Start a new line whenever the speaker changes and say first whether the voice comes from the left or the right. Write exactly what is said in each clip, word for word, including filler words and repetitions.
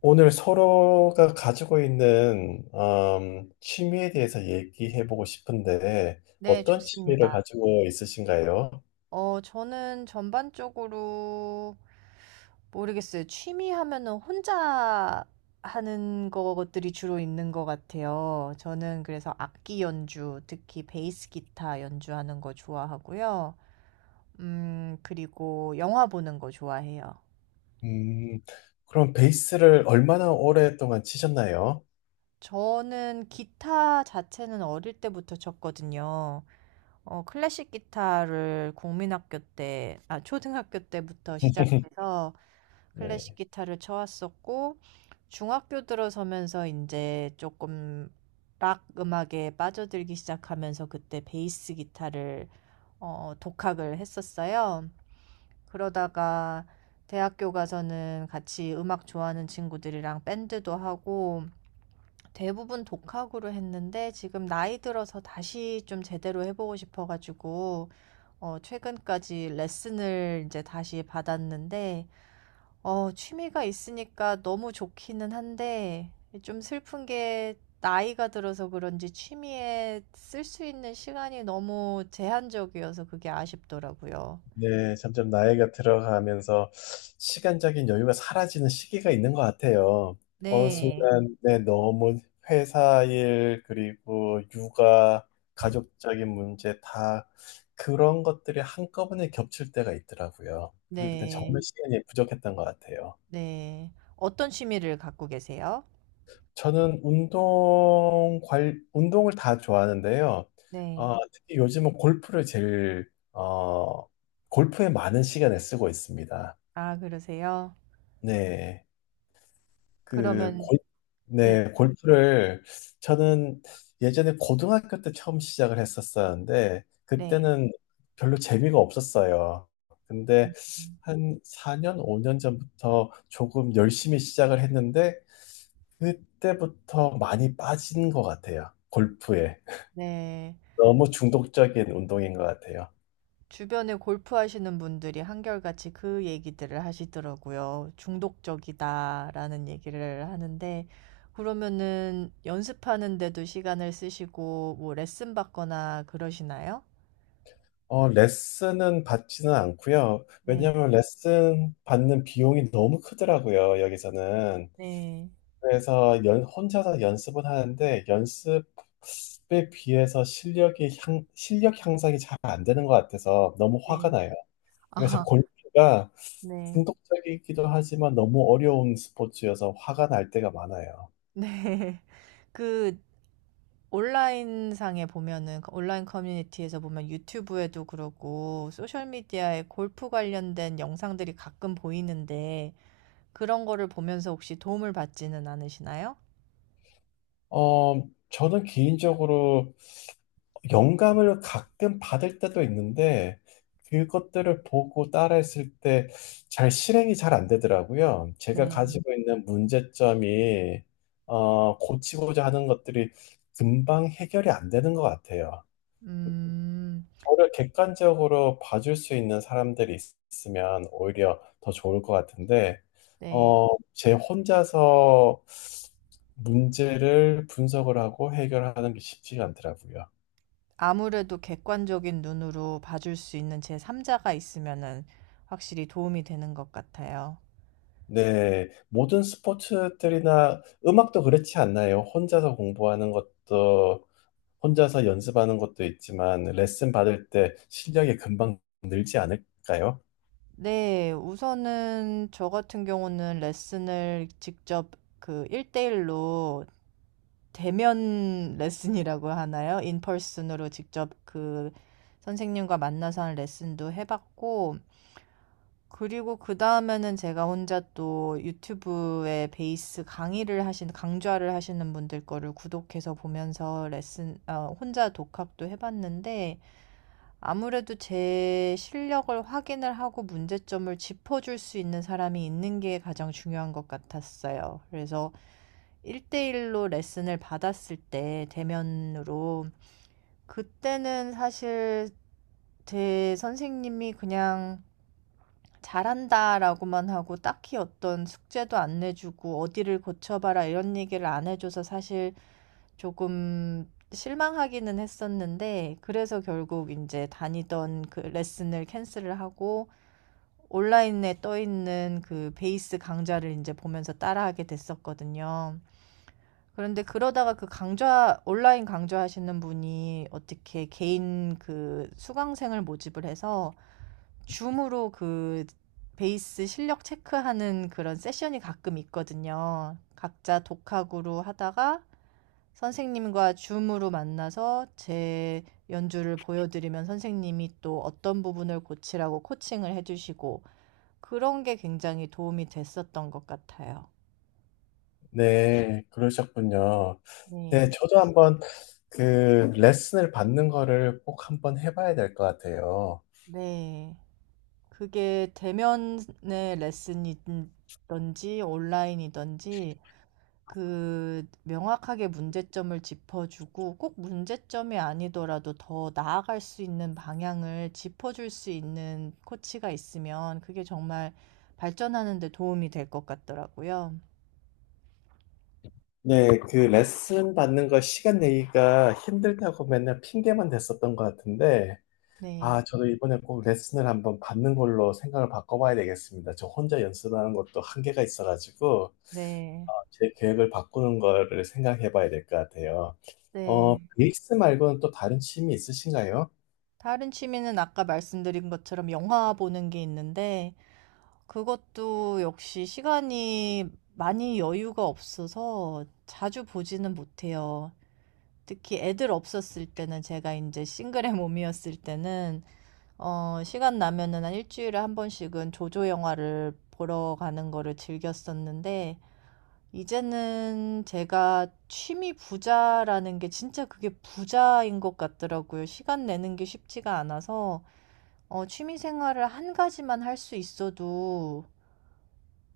left: 오늘 서로가 가지고 있는 음, 취미에 대해서 얘기해보고 싶은데
right: 네,
left: 어떤 취미를
right: 좋습니다.
left: 가지고 있으신가요?
right: 어, 저는 전반적으로 모르겠어요. 취미 하면은 혼자 하는 것들이 주로 있는 것 같아요. 저는 그래서 악기 연주, 특히 베이스 기타 연주하는 거 좋아하고요. 음, 그리고 영화 보는 거 좋아해요.
left: 음. 그럼 베이스를 얼마나 오랫동안 치셨나요?
right: 저는 기타 자체는 어릴 때부터 쳤거든요. 어, 클래식 기타를 국민학교 때, 아, 초등학교 때부터 시작해서 클래식
left: 네.
right: 기타를 쳐왔었고, 중학교 들어서면서 이제 조금 락 음악에 빠져들기 시작하면서 그때 베이스 기타를 어, 독학을 했었어요. 그러다가 대학교 가서는 같이 음악 좋아하는 친구들이랑 밴드도 하고, 대부분 독학으로 했는데 지금 나이 들어서 다시 좀 제대로 해보고 싶어가지고 어, 최근까지 레슨을 이제 다시 받았는데 어, 취미가 있으니까 너무 좋기는 한데 좀 슬픈 게 나이가 들어서 그런지 취미에 쓸 수 있는 시간이 너무 제한적이어서 그게 아쉽더라고요. 어,
left: 네, 점점 나이가 들어가면서 시간적인 여유가 사라지는 시기가 있는 것 같아요. 어느
right: 네,
left: 순간, 네, 너무 회사 일, 그리고 육아, 가족적인 문제 다 그런 것들이 한꺼번에 겹칠 때가 있더라고요. 그럴 땐
right: 네,
left: 정말 시간이 부족했던 것 같아요.
right: 네. 어떤 취미를 갖고 계세요?
left: 저는 운동 관, 운동을 다 좋아하는데요.
right: 네.
left: 어, 특히 요즘은 골프를 제일, 어, 골프에 많은 시간을 쓰고 있습니다.
right: 아, 그러세요?
left: 네. 그
right: 그러면
left: 골,
right: 네.
left: 네, 골프를 저는 예전에 고등학교 때 처음 시작을 했었었는데
right: 네.
left: 그때는 별로 재미가 없었어요. 근데
right: 음.
left: 한 사 년, 오 년 전부터 조금 열심히 시작을 했는데 그때부터 많이 빠진 것 같아요. 골프에.
right: 네.
left: 너무 중독적인 운동인 것 같아요.
right: 주변에 골프 하시는 분들이 한결같이 그 얘기들을 하시더라고요. 중독적이다라는 얘기를 하는데 그러면은 연습하는데도 시간을 쓰시고 뭐 레슨 받거나 그러시나요?
left: 어, 레슨은 받지는 않고요.
right: 네.
left: 왜냐하면 레슨 받는 비용이 너무 크더라고요, 여기서는.
right: 네.
left: 그래서 연, 혼자서 연습은 하는데 연습에 비해서 실력이 향, 실력 향상이 잘 안 되는 것 같아서 너무 화가
right: 네.
left: 나요. 그래서
right: 아.
left: 골프가
right: 네.
left: 중독적이기도 하지만 너무 어려운 스포츠여서 화가 날 때가 많아요.
right: 네. 그 온라인상에 보면은 그 온라인 커뮤니티에서 보면 유튜브에도 그러고 소셜 미디어에 골프 관련된 영상들이 가끔 보이는데 그런 거를 보면서 혹시 도움을 받지는 않으시나요?
left: 어, 저는 개인적으로 영감을 가끔 받을 때도 있는데 그것들을 보고 따라했을 때 잘 실행이 잘 안 되더라고요. 제가
right: 네.
left: 가지고 있는 문제점이 어, 고치고자 하는 것들이 금방 해결이 안 되는 것 같아요.
right: 음.
left: 저를 객관적으로 봐줄 수 있는 사람들이 있- 있으면 오히려 더 좋을 것 같은데,
right: 네.
left: 어, 제 혼자서 문제를 분석을 하고 해결하는 게 쉽지가 않더라고요.
right: 아무래도 객관적인 눈으로 봐줄 수 있는 제삼자가 있으면은 확실히 도움이 되는 것 같아요.
left: 네, 모든 스포츠들이나 음악도 그렇지 않나요? 혼자서 공부하는 것도, 혼자서 연습하는 것도 있지만, 레슨 받을 때 실력이 금방 늘지 않을까요?
right: 네. 우선은 저 같은 경우는 레슨을 직접 그대일로 대면 레슨이라고 하나요? 인펄슨으로 직접 그 선생님과 만나서 하는 레슨도 해 봤고 그리고 그 다음에는 제가 혼자 또 유튜브에 베이스 강의를 하신, 강좌를 하시는 분들 거를 구독해서 보면서 레슨, 어, 혼자 독학도 해봤는데, 아무래도 제 실력을 확인을 하고 문제점을 짚어줄 수 있는 사람이 있는 게 가장 중요한 것 같았어요. 그래서 일대일로 레슨을 받았을 때, 대면으로, 그때는 사실 제 선생님이 그냥 잘한다라고만 하고 딱히 어떤 숙제도 안 내주고 어디를 고쳐봐라 이런 얘기를 안 해줘서 사실 조금 실망하기는 했었는데 그래서 결국 이제 다니던 그 레슨을 캔슬을 하고 온라인에 떠 있는 그 베이스 강좌를 이제 보면서 따라하게 됐었거든요. 그런데 그러다가 그 강좌, 온라인 강좌 하시는 분이 어떻게 개인 그 수강생을 모집을 해서 줌으로 그 베이스 실력 체크하는 그런 세션이 가끔 있거든요. 각자 독학으로 하다가 선생님과 줌으로 만나서 제 연주를 보여드리면 선생님이 또 어떤 부분을 고치라고 코칭을 해주시고 그런 게 굉장히 도움이 됐었던 것 같아요.
left: 네, 그러셨군요. 네, 네.
right: 네.
left: 저도 한번 그 레슨을 받는 거를 꼭 한번 해봐야 될 것 같아요.
right: 네. 그게 대면의 레슨이든지 온라인이든지 그 명확하게 문제점을 짚어주고 꼭 문제점이 아니더라도 더 나아갈 수 있는 방향을 짚어줄 수 있는 코치가 있으면 그게 정말 발전하는 데 도움이 될 것 같더라고요.
left: 네, 그 레슨 받는 거 시간 내기가 힘들다고 맨날 핑계만 댔었던 것 같은데, 아,
right: 네.
left: 저도 이번에 꼭 레슨을 한번 받는 걸로 생각을 바꿔봐야 되겠습니다. 저 혼자 연습하는 것도 한계가 있어가지고,
right: 네.
left: 제 계획을 바꾸는 거를 생각해봐야 될 것 같아요. 어,
right: 네.
left: 베이스 말고는 또 다른 취미 있으신가요?
right: 다른 취미는 아까 말씀드린 것처럼 영화 보는 게 있는데 그것도 역시 시간이 많이 여유가 없어서 자주 보지는 못해요. 특히 애들 없었을 때는 제가 이제 싱글의 몸이었을 때는 어 시간 나면은 한 일주일에 한 번씩은 조조 영화를 보러 가는 거를 즐겼었는데 이제는 제가 취미 부자라는 게 진짜 그게 부자인 것 같더라고요. 시간 내는 게 쉽지가 않아서 어 취미 생활을 한 가지만 할 수 있어도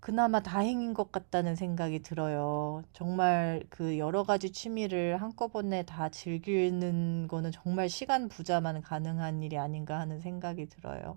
right: 그나마 다행인 것 같다는 생각이 들어요. 정말 그 여러 가지 취미를 한꺼번에 다 즐기는 거는 정말 시간 부자만 가능한 일이 아닌가 하는 생각이 들어요.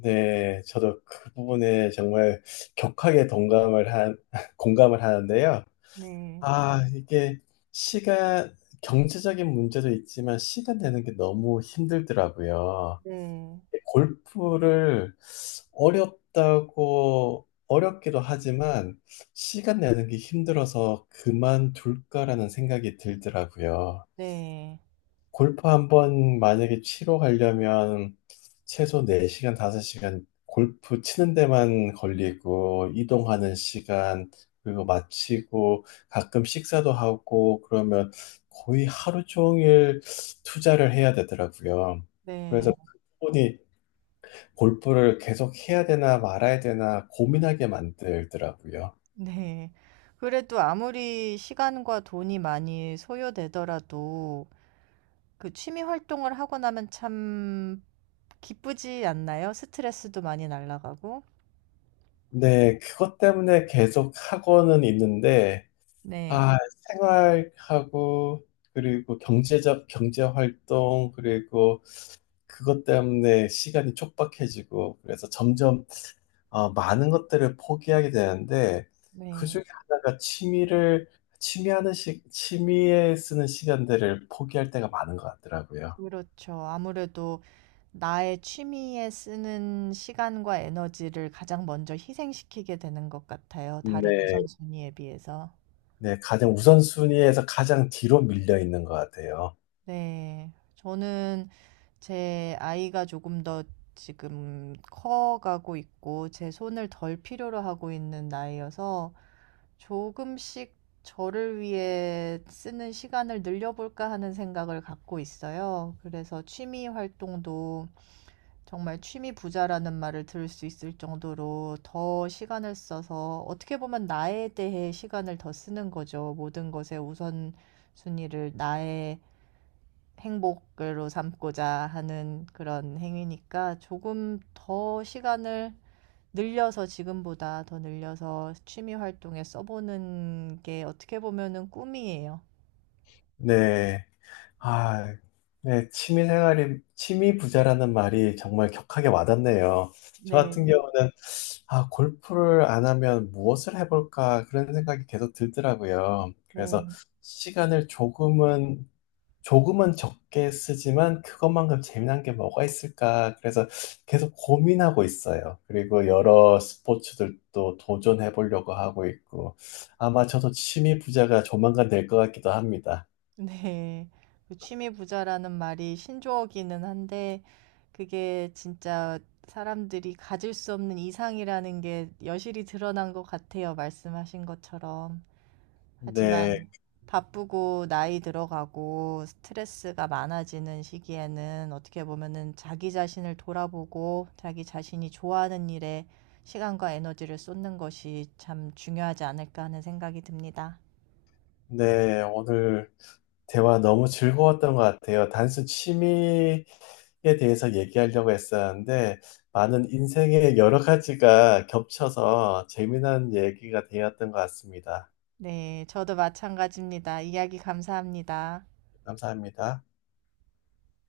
left: 네, 저도 그 부분에 정말 격하게 동감을 한, 공감을 하는데요.
right: 네.
left: 아, 이게 시간, 경제적인 문제도 있지만 시간 되는 게 너무 힘들더라고요.
right: 네.
left: 골프를 어렵다고, 어렵기도 하지만 시간 내는 게 힘들어서 그만둘까라는 생각이 들더라고요.
right: 네.
left: 골프 한번 만약에 치러 가려면 최소 네 시간, 다섯 시간 골프 치는 데만 걸리고 이동하는 시간 그리고 마치고 가끔 식사도 하고 그러면 거의 하루 종일 투자를 해야 되더라고요. 그래서
right: 네.
left: 그분이 골프를 계속 해야 되나 말아야 되나 고민하게 만들더라고요.
right: 네. 그래도 아무리 시간과 돈이 많이 소요되더라도 그 취미 활동을 하고 나면 참 기쁘지 않나요? 스트레스도 많이 날아가고.
left: 네, 그것 때문에 계속 하고는 있는데
right: 네.
left: 아, 생활하고, 그리고 경제적, 경제활동, 그리고 그것 때문에 시간이 촉박해지고, 그래서 점점 어, 많은 것들을 포기하게 되는데, 그
right: 네.
left: 중에 하나가 취미를, 취미하는 시, 취미에 쓰는 시간들을 포기할 때가 많은 것 같더라고요.
right: 그렇죠. 아무래도 나의 취미에 쓰는 시간과 에너지를 가장 먼저 희생시키게 되는 것 같아요. 다른
left: 네,
right: 우선순위에 비해서.
left: 네, 가장 우선순위에서 가장 뒤로 밀려 있는 것 같아요.
right: 네. 저는 제 아이가 조금 더 지금 커가고 있고 제 손을 덜 필요로 하고 있는 나이여서 조금씩 저를 위해 쓰는 시간을 늘려볼까 하는 생각을 갖고 있어요. 그래서 취미 활동도 정말 취미 부자라는 말을 들을 수 있을 정도로 더 시간을 써서 어떻게 보면 나에 대해 시간을 더 쓰는 거죠. 모든 것의 우선순위를 나의 행복으로 삼고자 하는 그런 행위니까 조금 더 시간을 늘려서 지금보다 더 늘려서 취미 활동에 써보는 게 어떻게 보면은 꿈이에요.
left: 네. 아, 네, 취미 생활이, 취미 부자라는 말이 정말 격하게 와닿네요. 저 같은
right: 네.
left: 경우는, 아, 골프를 안 하면 무엇을 해볼까, 그런 생각이 계속 들더라고요. 그래서
right: 네.
left: 시간을 조금은, 조금은 적게 쓰지만 그것만큼 재미난 게 뭐가 있을까, 그래서 계속 고민하고 있어요. 그리고 여러 스포츠들도 도전해 보려고 하고 있고, 아마 저도 취미 부자가 조만간 될 것 같기도 합니다.
right: 네. 그 취미 부자라는 말이 신조어기는 한데 그게 진짜 사람들이 가질 수 없는 이상이라는 게 여실히 드러난 것 같아요. 말씀하신 것처럼. 하지만
left: 네,
right: 음, 바쁘고 나이 들어가고 스트레스가 많아지는 시기에는 어떻게 보면은 자기 자신을 돌아보고 자기 자신이 좋아하는 일에 시간과 에너지를 쏟는 것이 참 중요하지 않을까 하는 생각이 듭니다.
left: 네, 오늘 대화 너무 즐거웠던 것 같아요. 단순 취미에 대해서 얘기하려고 했었는데, 많은 인생의 여러 가지가 겹쳐서 재미난 얘기가 되었던 것 같습니다.
right: 네, 저도 마찬가지입니다. 이야기 감사합니다.
left: 감사합니다.